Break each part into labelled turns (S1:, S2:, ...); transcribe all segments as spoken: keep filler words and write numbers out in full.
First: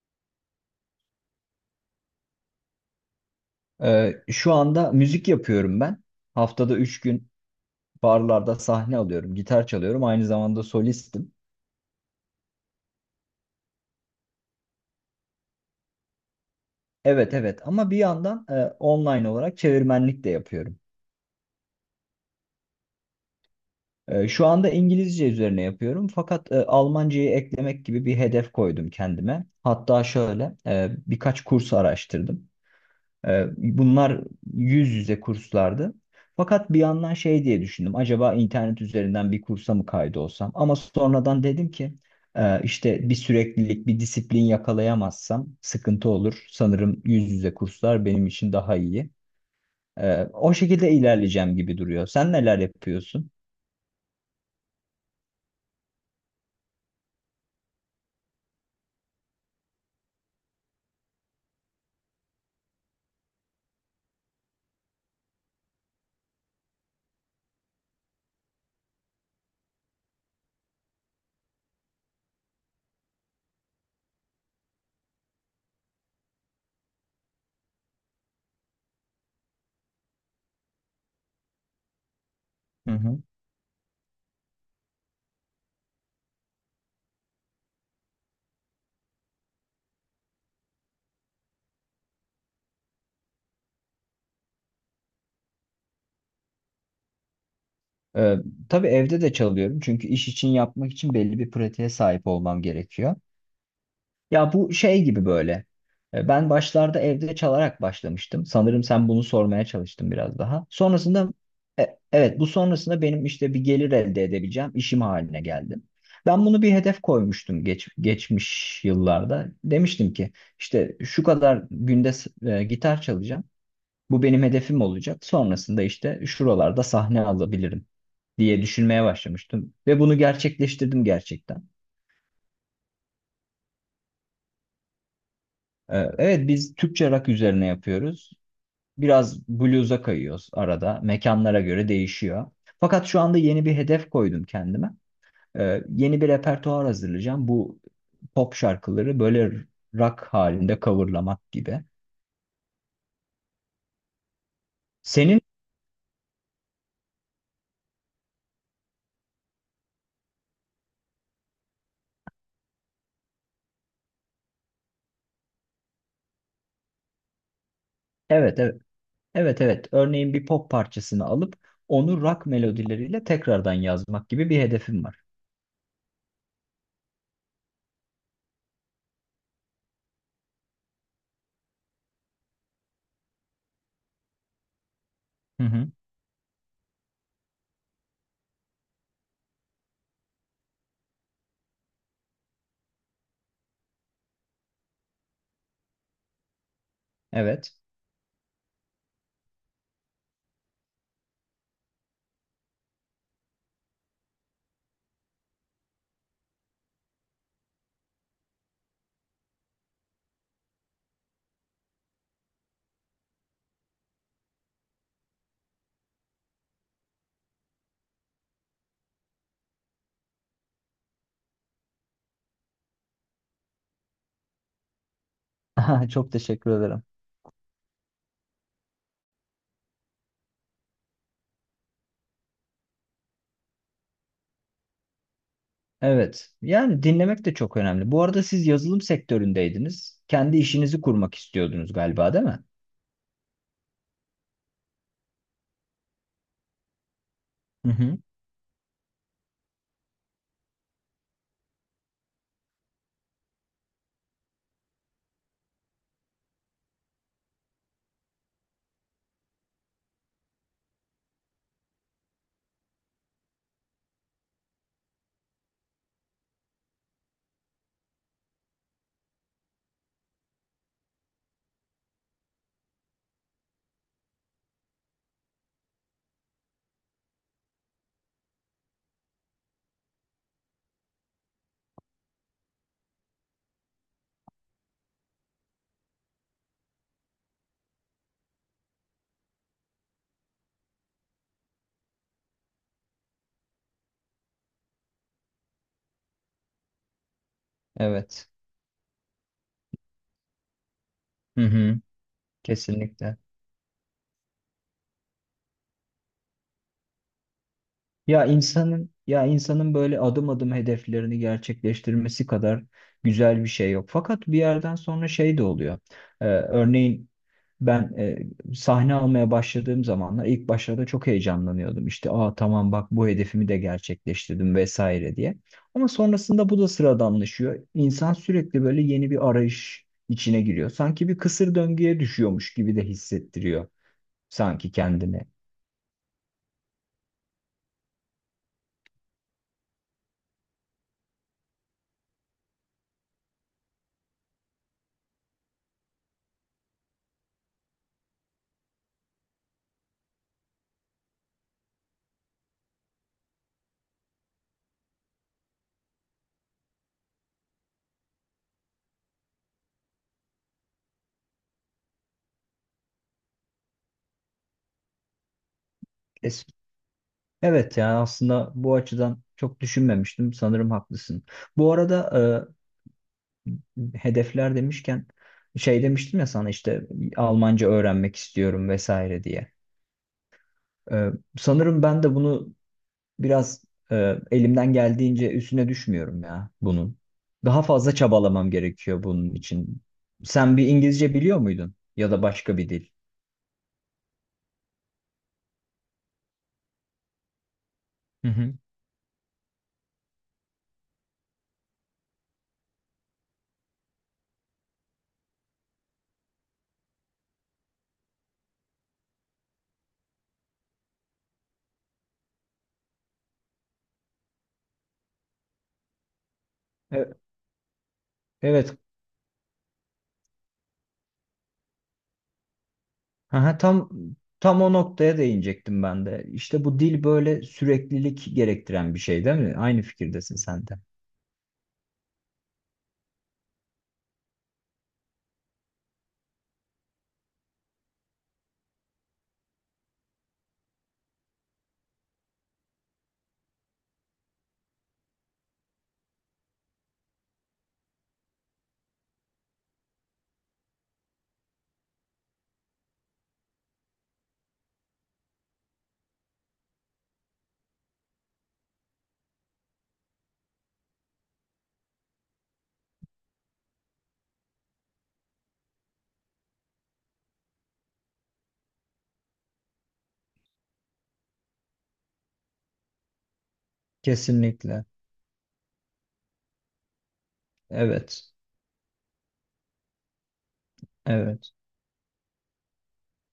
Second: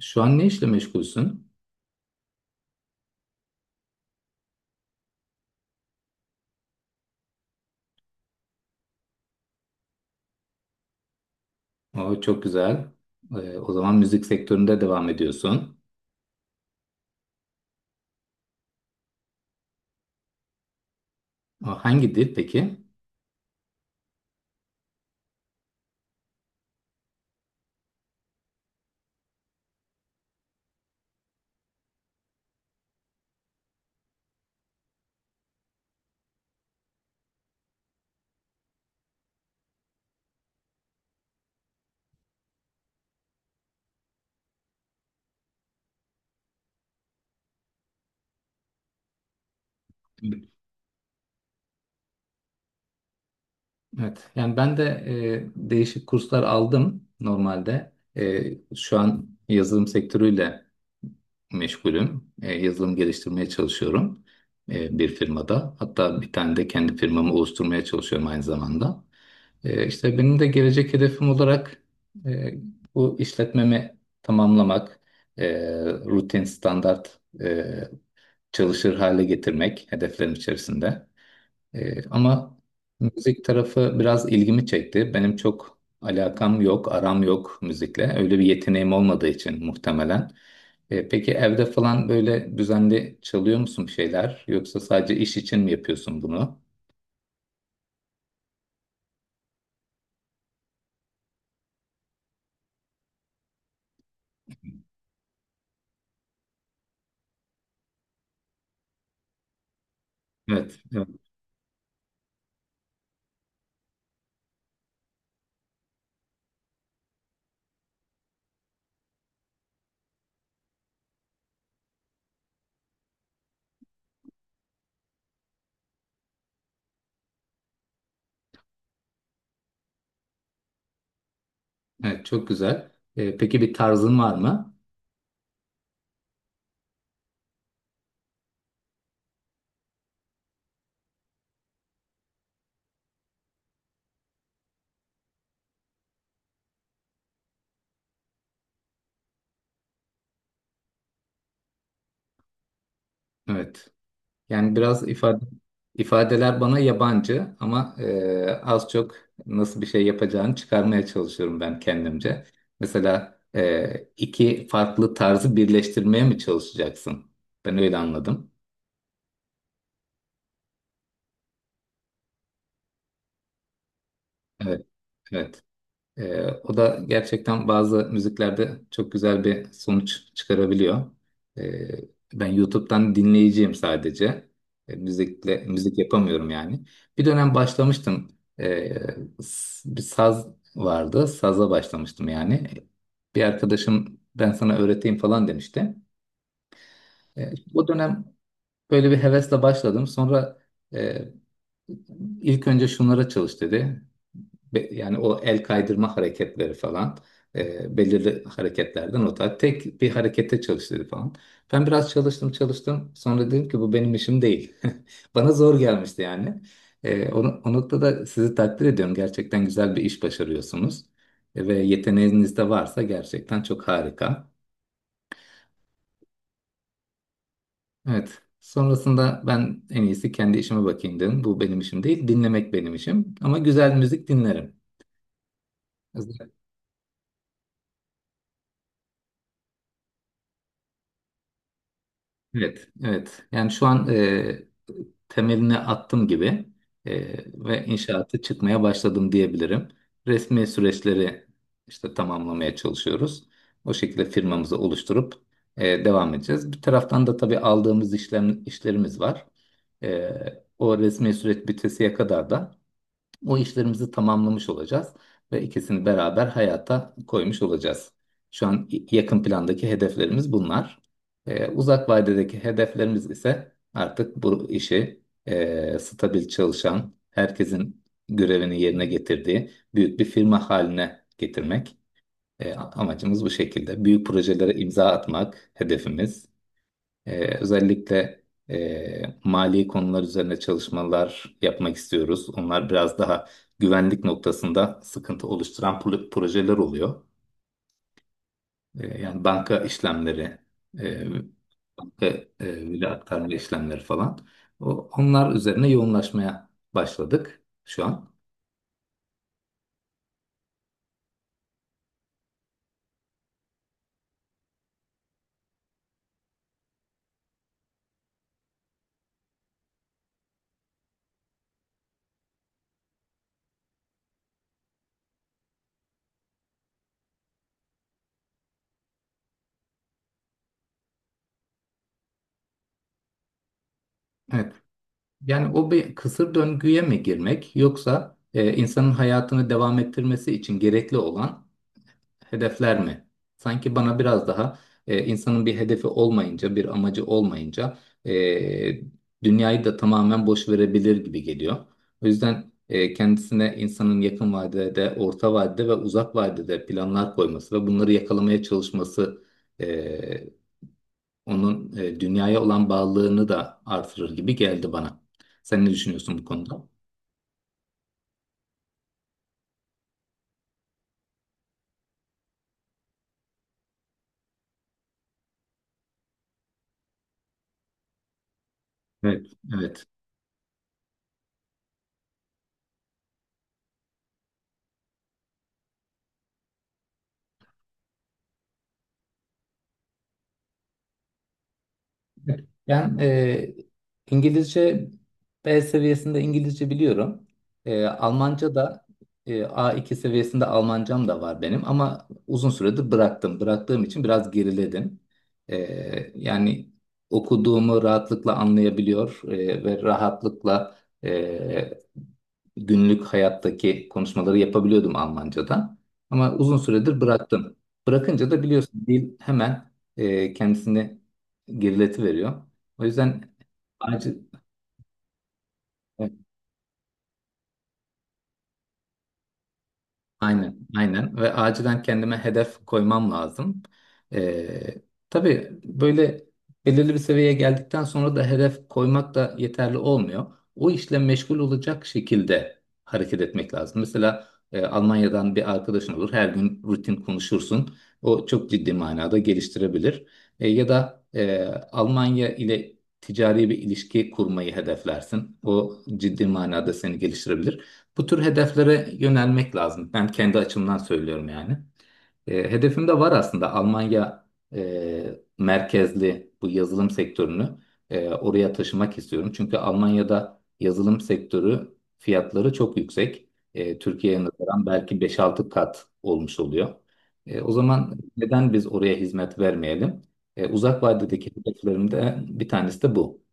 S1: Şu an ne işle meşgulsün?
S2: Ee, şu anda müzik yapıyorum ben. Haftada üç gün barlarda sahne alıyorum, gitar çalıyorum. Aynı zamanda solistim.
S1: O çok güzel. Ee, o zaman müzik sektöründe devam ediyorsun.
S2: Evet, evet, ama bir yandan e, online olarak çevirmenlik de yapıyorum.
S1: O hangi dil peki?
S2: E, şu anda İngilizce üzerine yapıyorum fakat e, Almancayı eklemek gibi bir hedef koydum kendime. Hatta şöyle e, birkaç kurs araştırdım. Ee, Bunlar yüz yüze kurslardı. Fakat bir yandan şey diye düşündüm. Acaba internet üzerinden bir kursa mı kaydolsam? Ama sonradan dedim ki e, işte bir süreklilik, bir disiplin yakalayamazsam sıkıntı olur. Sanırım yüz yüze kurslar benim için daha iyi. Ee, o şekilde ilerleyeceğim gibi duruyor. Sen neler yapıyorsun?
S1: Evet. Yani ben de e, değişik kurslar aldım normalde. E, şu an yazılım sektörüyle meşgulüm. E, yazılım geliştirmeye çalışıyorum e, bir firmada. Hatta bir tane de kendi firmamı oluşturmaya çalışıyorum aynı zamanda. E, işte benim de gelecek hedefim olarak e, bu işletmemi tamamlamak, e, rutin, standart e, çalışır hale getirmek hedeflerim içerisinde. E, ama
S2: Hı hı.
S1: müzik tarafı biraz ilgimi çekti. Benim çok alakam yok, aram yok müzikle. Öyle bir yeteneğim olmadığı için muhtemelen. E, peki evde falan böyle düzenli çalıyor musun bir şeyler? Yoksa sadece iş için mi yapıyorsun bunu?
S2: Ee, tabii evde de çalıyorum çünkü iş için yapmak için belli bir pratiğe sahip olmam gerekiyor. Ya bu şey gibi böyle. E, Ben başlarda evde çalarak başlamıştım. Sanırım sen bunu sormaya çalıştın biraz daha.
S1: Evet.
S2: Sonrasında e, evet, bu sonrasında benim işte bir gelir elde edebileceğim işim haline geldim. Ben bunu bir hedef koymuştum geç, geçmiş yıllarda. Demiştim ki işte şu kadar günde s- e, gitar çalacağım. Bu benim hedefim olacak. Sonrasında işte şuralarda sahne alabilirim diye düşünmeye başlamıştım. Ve bunu gerçekleştirdim gerçekten.
S1: Evet, çok güzel. Ee, peki bir tarzın var mı?
S2: Ee, Evet, biz Türkçe rock üzerine yapıyoruz. Biraz blues'a kayıyoruz arada. Mekanlara göre değişiyor. Fakat şu anda yeni bir hedef koydum kendime. Ee, yeni bir repertuar hazırlayacağım. Bu pop şarkıları böyle rock halinde coverlamak gibi.
S1: Evet. Yani biraz
S2: Senin
S1: ifade ifadeler bana yabancı ama e, az çok nasıl bir şey yapacağını çıkarmaya çalışıyorum ben kendimce. Mesela e, iki farklı tarzı birleştirmeye mi çalışacaksın? Ben öyle anladım.
S2: evet evet evet evet örneğin bir pop parçasını alıp onu rock melodileriyle tekrardan yazmak gibi bir
S1: Evet,
S2: hedefim var.
S1: evet. Ee, o da gerçekten bazı müziklerde çok güzel bir sonuç çıkarabiliyor. Ee, Ben YouTube'dan dinleyiciyim sadece. Ee, müzikle
S2: Hı hı.
S1: müzik yapamıyorum yani. Bir dönem başlamıştım. Ee, s- Bir saz vardı. Saza başlamıştım yani. Bir arkadaşım ben sana öğreteyim falan demişti. Ee,
S2: Evet.
S1: o dönem böyle bir hevesle başladım. Sonra e, İlk önce şunlara çalış dedi. Be- yani o el kaydırma hareketleri falan e, belirli hareketlerden o tarz. Tek bir harekete çalış dedi falan. Ben biraz çalıştım çalıştım. Sonra dedim ki bu benim işim değil. Bana zor gelmişti yani. E, o, o noktada sizi takdir ediyorum. Gerçekten güzel bir iş başarıyorsunuz. E, ve yeteneğiniz de varsa gerçekten çok harika.
S2: Çok teşekkür ederim.
S1: Evet. Sonrasında ben en iyisi kendi işime bakayım dedim. Bu benim işim değil. Dinlemek benim işim. Ama güzel müzik dinlerim.
S2: Evet. Yani dinlemek de çok önemli. Bu arada siz yazılım sektöründeydiniz. Kendi işinizi kurmak istiyordunuz galiba, değil mi?
S1: Evet, evet. Yani şu an e, temelini attım gibi e, ve
S2: Hı hı.
S1: inşaatı çıkmaya başladım diyebilirim. Resmi süreçleri işte tamamlamaya çalışıyoruz. O şekilde firmamızı oluşturup e, devam edeceğiz. Bir taraftan da tabii aldığımız işlem, işlerimiz var. E, O resmi süreç bitesiye kadar da o işlerimizi tamamlamış olacağız ve ikisini beraber hayata koymuş olacağız. Şu an y- yakın plandaki hedeflerimiz bunlar. Ee, uzak vadedeki hedeflerimiz ise artık bu işi e, stabil çalışan, herkesin görevini yerine getirdiği büyük bir firma haline getirmek. E, amacımız bu şekilde. Büyük projelere imza atmak hedefimiz. Ee, özellikle e, mali konular üzerine çalışmalar yapmak istiyoruz. Onlar biraz daha güvenlik noktasında sıkıntı oluşturan pro- projeler oluyor.
S2: Evet.
S1: Ee, yani banka işlemleri, e,
S2: Hı hı.
S1: banka e, veri
S2: Kesinlikle.
S1: aktarma işlemleri falan. O, onlar üzerine yoğunlaşmaya başladık şu an.
S2: Ya insanın ya insanın böyle adım adım hedeflerini gerçekleştirmesi kadar güzel bir şey yok. Fakat bir yerden sonra şey de oluyor. Ee, örneğin ben e, sahne almaya başladığım zamanlar ilk başlarda çok heyecanlanıyordum. İşte aa, tamam, bak, bu hedefimi de gerçekleştirdim vesaire diye. Ama sonrasında bu da sıradanlaşıyor. İnsan sürekli böyle yeni bir arayış içine giriyor. Sanki bir kısır döngüye düşüyormuş gibi de hissettiriyor
S1: Evet.
S2: sanki kendini.
S1: Yani o bir kısır döngüye mi girmek yoksa e, insanın hayatını devam ettirmesi için gerekli olan hedefler mi? Sanki bana biraz daha e, insanın bir hedefi olmayınca, bir amacı olmayınca e, dünyayı da tamamen boş verebilir gibi geliyor. O yüzden e, kendisine insanın yakın vadede, orta vadede ve uzak vadede planlar koyması ve bunları yakalamaya çalışması e, onun e, dünyaya olan bağlılığını da artırır gibi geldi bana. Sen ne düşünüyorsun bu konuda?
S2: Evet, ya aslında bu açıdan çok düşünmemiştim. Sanırım haklısın. Bu arada e, hedefler demişken şey demiştim ya sana işte Almanca öğrenmek istiyorum vesaire
S1: Evet,
S2: diye.
S1: evet.
S2: E, Sanırım ben de bunu biraz e, elimden geldiğince üstüne düşmüyorum ya bunun. Daha fazla çabalamam gerekiyor bunun için. Sen bir İngilizce biliyor muydun? Ya da başka bir dil?
S1: Ben e, İngilizce B seviyesinde İngilizce biliyorum. E,
S2: Hı
S1: Almanca
S2: hı.
S1: da e, A iki seviyesinde Almancam da var benim ama uzun süredir bıraktım. Bıraktığım için biraz geriledim. E, Yani okuduğumu rahatlıkla anlayabiliyor e, ve rahatlıkla e, günlük hayattaki konuşmaları yapabiliyordum Almanca'da. Ama uzun süredir
S2: E-
S1: bıraktım. Bırakınca da
S2: Evet.
S1: biliyorsun dil hemen e, kendisini gerileti veriyor. O yüzden
S2: Aha, tam
S1: acil,
S2: tam o noktaya değinecektim ben
S1: e,
S2: de. İşte bu dil böyle süreklilik gerektiren bir şey, değil mi? Aynı fikirdesin
S1: aynen,
S2: sen de.
S1: aynen ve acilen kendime hedef koymam lazım. Ee, tabii böyle belirli bir seviyeye geldikten sonra da hedef koymak da yeterli olmuyor. O işle meşgul olacak şekilde hareket etmek lazım. Mesela e, Almanya'dan bir arkadaşın olur, her gün rutin konuşursun. O çok ciddi manada geliştirebilir. E, ya da e, Almanya ile ticari bir ilişki kurmayı hedeflersin. O ciddi manada seni geliştirebilir. Bu tür hedeflere yönelmek lazım. Ben kendi açımdan söylüyorum yani. E, hedefim de var aslında Almanya e, merkezli bu yazılım sektörünü e, oraya taşımak istiyorum. Çünkü Almanya'da yazılım sektörü fiyatları çok yüksek. E, Türkiye'ye nazaran
S2: Kesinlikle.
S1: belki beş-altı kat olmuş oluyor. E, o zaman
S2: Evet.
S1: neden biz oraya hizmet vermeyelim? E, uzak vadedeki
S2: Evet.
S1: hedeflerimde bir tanesi de bu.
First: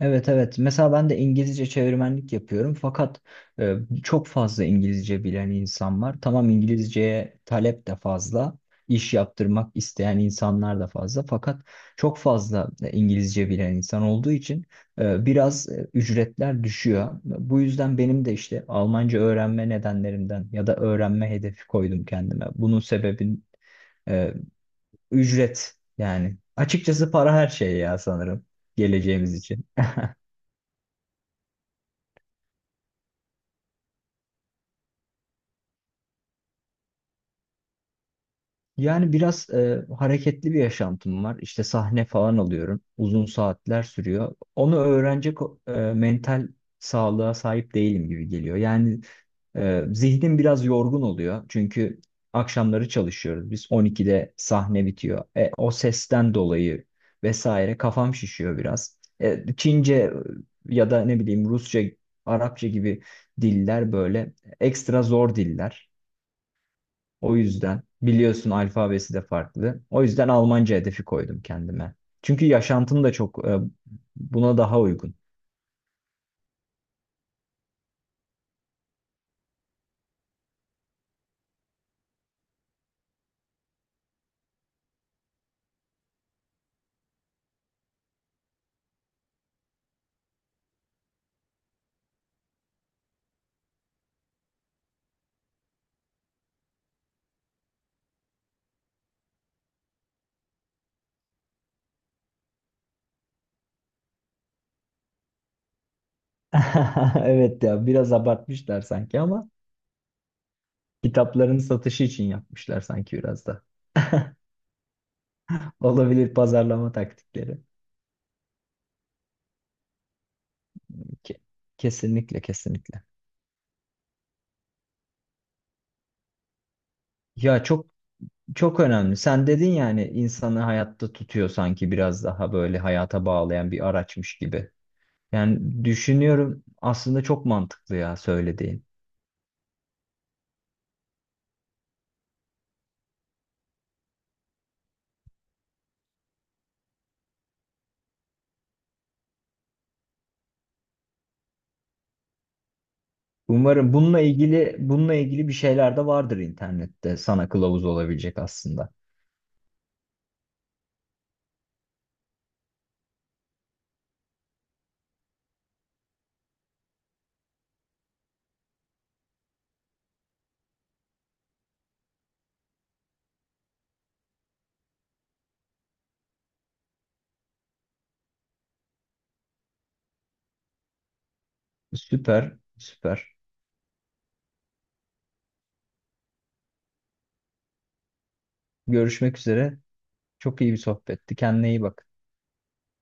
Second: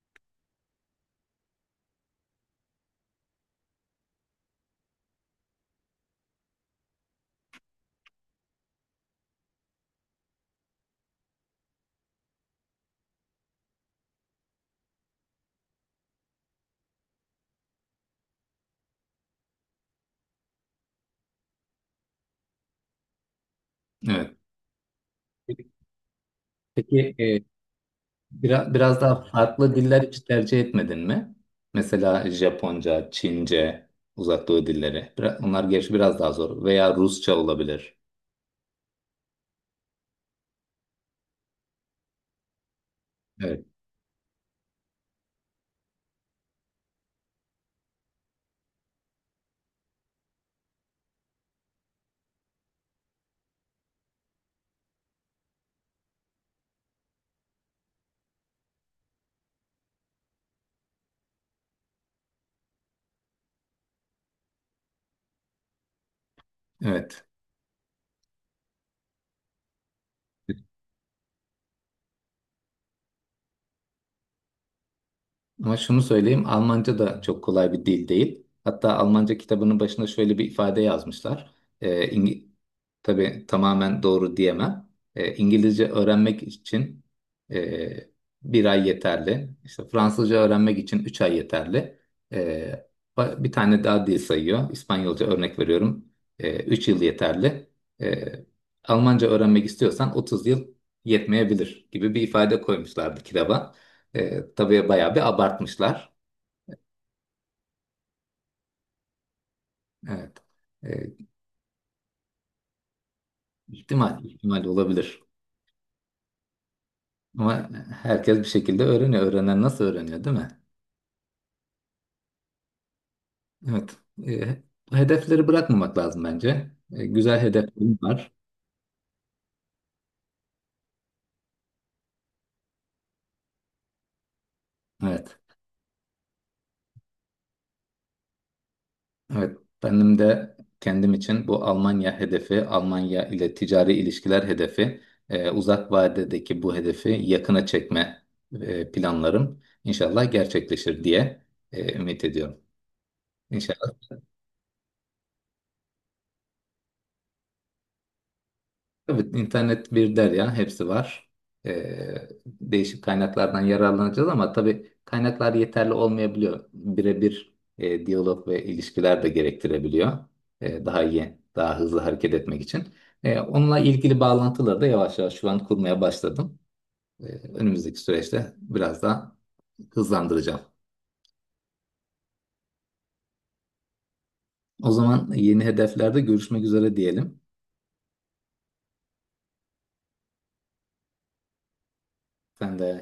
S2: Evet, evet. Mesela ben de İngilizce çevirmenlik yapıyorum fakat e, çok fazla İngilizce bilen insan var. Tamam, İngilizceye talep de fazla, iş yaptırmak isteyen insanlar da fazla fakat çok fazla e, İngilizce bilen insan olduğu için e, biraz e, ücretler düşüyor. Bu yüzden benim de işte Almanca öğrenme nedenlerimden ya da öğrenme hedefi koydum kendime. Bunun sebebin e,
S1: Evet.
S2: ücret yani. Açıkçası
S1: Peki
S2: para
S1: e,
S2: her şey ya sanırım
S1: Biraz, biraz daha
S2: geleceğimiz için.
S1: farklı diller hiç tercih etmedin mi? Mesela Japonca, Çince, Uzak Doğu dilleri. Bira- onlar gerçi biraz daha zor. Veya Rusça olabilir.
S2: Yani biraz e, hareketli bir yaşantım var. İşte sahne falan alıyorum. Uzun
S1: Evet.
S2: saatler sürüyor. Onu öğrenecek e, mental sağlığa sahip değilim gibi geliyor. Yani e, zihnim biraz yorgun oluyor. Çünkü akşamları çalışıyoruz. Biz on ikide sahne bitiyor. E, o sesten dolayı vesaire kafam şişiyor biraz. E, Çince, e, ya da ne bileyim Rusça, Arapça gibi diller böyle ekstra zor diller.
S1: Evet.
S2: O yüzden biliyorsun alfabesi de farklı. O yüzden Almanca hedefi koydum kendime. Çünkü yaşantım da çok e, buna daha uygun.
S1: Ama şunu söyleyeyim, Almanca da çok kolay bir dil değil. Hatta Almanca kitabının başında şöyle bir ifade yazmışlar. Ee, İngi- tabii tamamen doğru diyemem. Ee, İngilizce öğrenmek için e, bir ay yeterli. İşte Fransızca öğrenmek için üç ay yeterli. Ee, ba- Bir tane daha dil sayıyor. İspanyolca örnek veriyorum. Ee, üç yıl yeterli. Ee, Almanca öğrenmek istiyorsan otuz yıl yetmeyebilir gibi bir ifade koymuşlardı kitaba. E, tabii bayağı bir abartmışlar.
S2: Evet, ya biraz abartmışlar sanki ama
S1: Evet. E,
S2: kitapların satışı için yapmışlar sanki biraz da.
S1: ihtimal, ihtimal olabilir.
S2: Olabilir, pazarlama taktikleri.
S1: Ama herkes bir şekilde öğreniyor. Öğrenen nasıl öğreniyor, değil mi?
S2: Ke- Kesinlikle, kesinlikle.
S1: Evet. E, Hedefleri bırakmamak lazım bence. E, güzel
S2: Ya çok
S1: hedeflerim var.
S2: Çok önemli. Sen dedin, yani insanı hayatta tutuyor sanki, biraz daha böyle hayata bağlayan bir araçmış gibi.
S1: Evet.
S2: Yani düşünüyorum aslında çok mantıklı ya söylediğin.
S1: Evet. Benim de kendim için bu Almanya hedefi, Almanya ile ticari ilişkiler hedefi, e, uzak vadedeki bu hedefi yakına çekme e, planlarım inşallah gerçekleşir diye e, ümit ediyorum. İnşallah.
S2: Umarım bununla ilgili bununla ilgili bir şeyler de vardır internette sana kılavuz olabilecek aslında.
S1: Evet, internet bir derya, hepsi var. Ee, değişik kaynaklardan yararlanacağız ama tabii kaynaklar yeterli olmayabiliyor. Birebir e, diyalog ve ilişkiler de gerektirebiliyor. Ee, daha iyi, daha hızlı hareket etmek için. Ee, onunla ilgili bağlantıları da yavaş yavaş şu an kurmaya başladım. Ee, Önümüzdeki süreçte biraz daha hızlandıracağım.
S2: Süper, süper.
S1: O zaman yeni hedeflerde görüşmek üzere diyelim.
S2: Görüşmek üzere. Çok iyi bir sohbetti. Kendine iyi bak.
S1: Sen de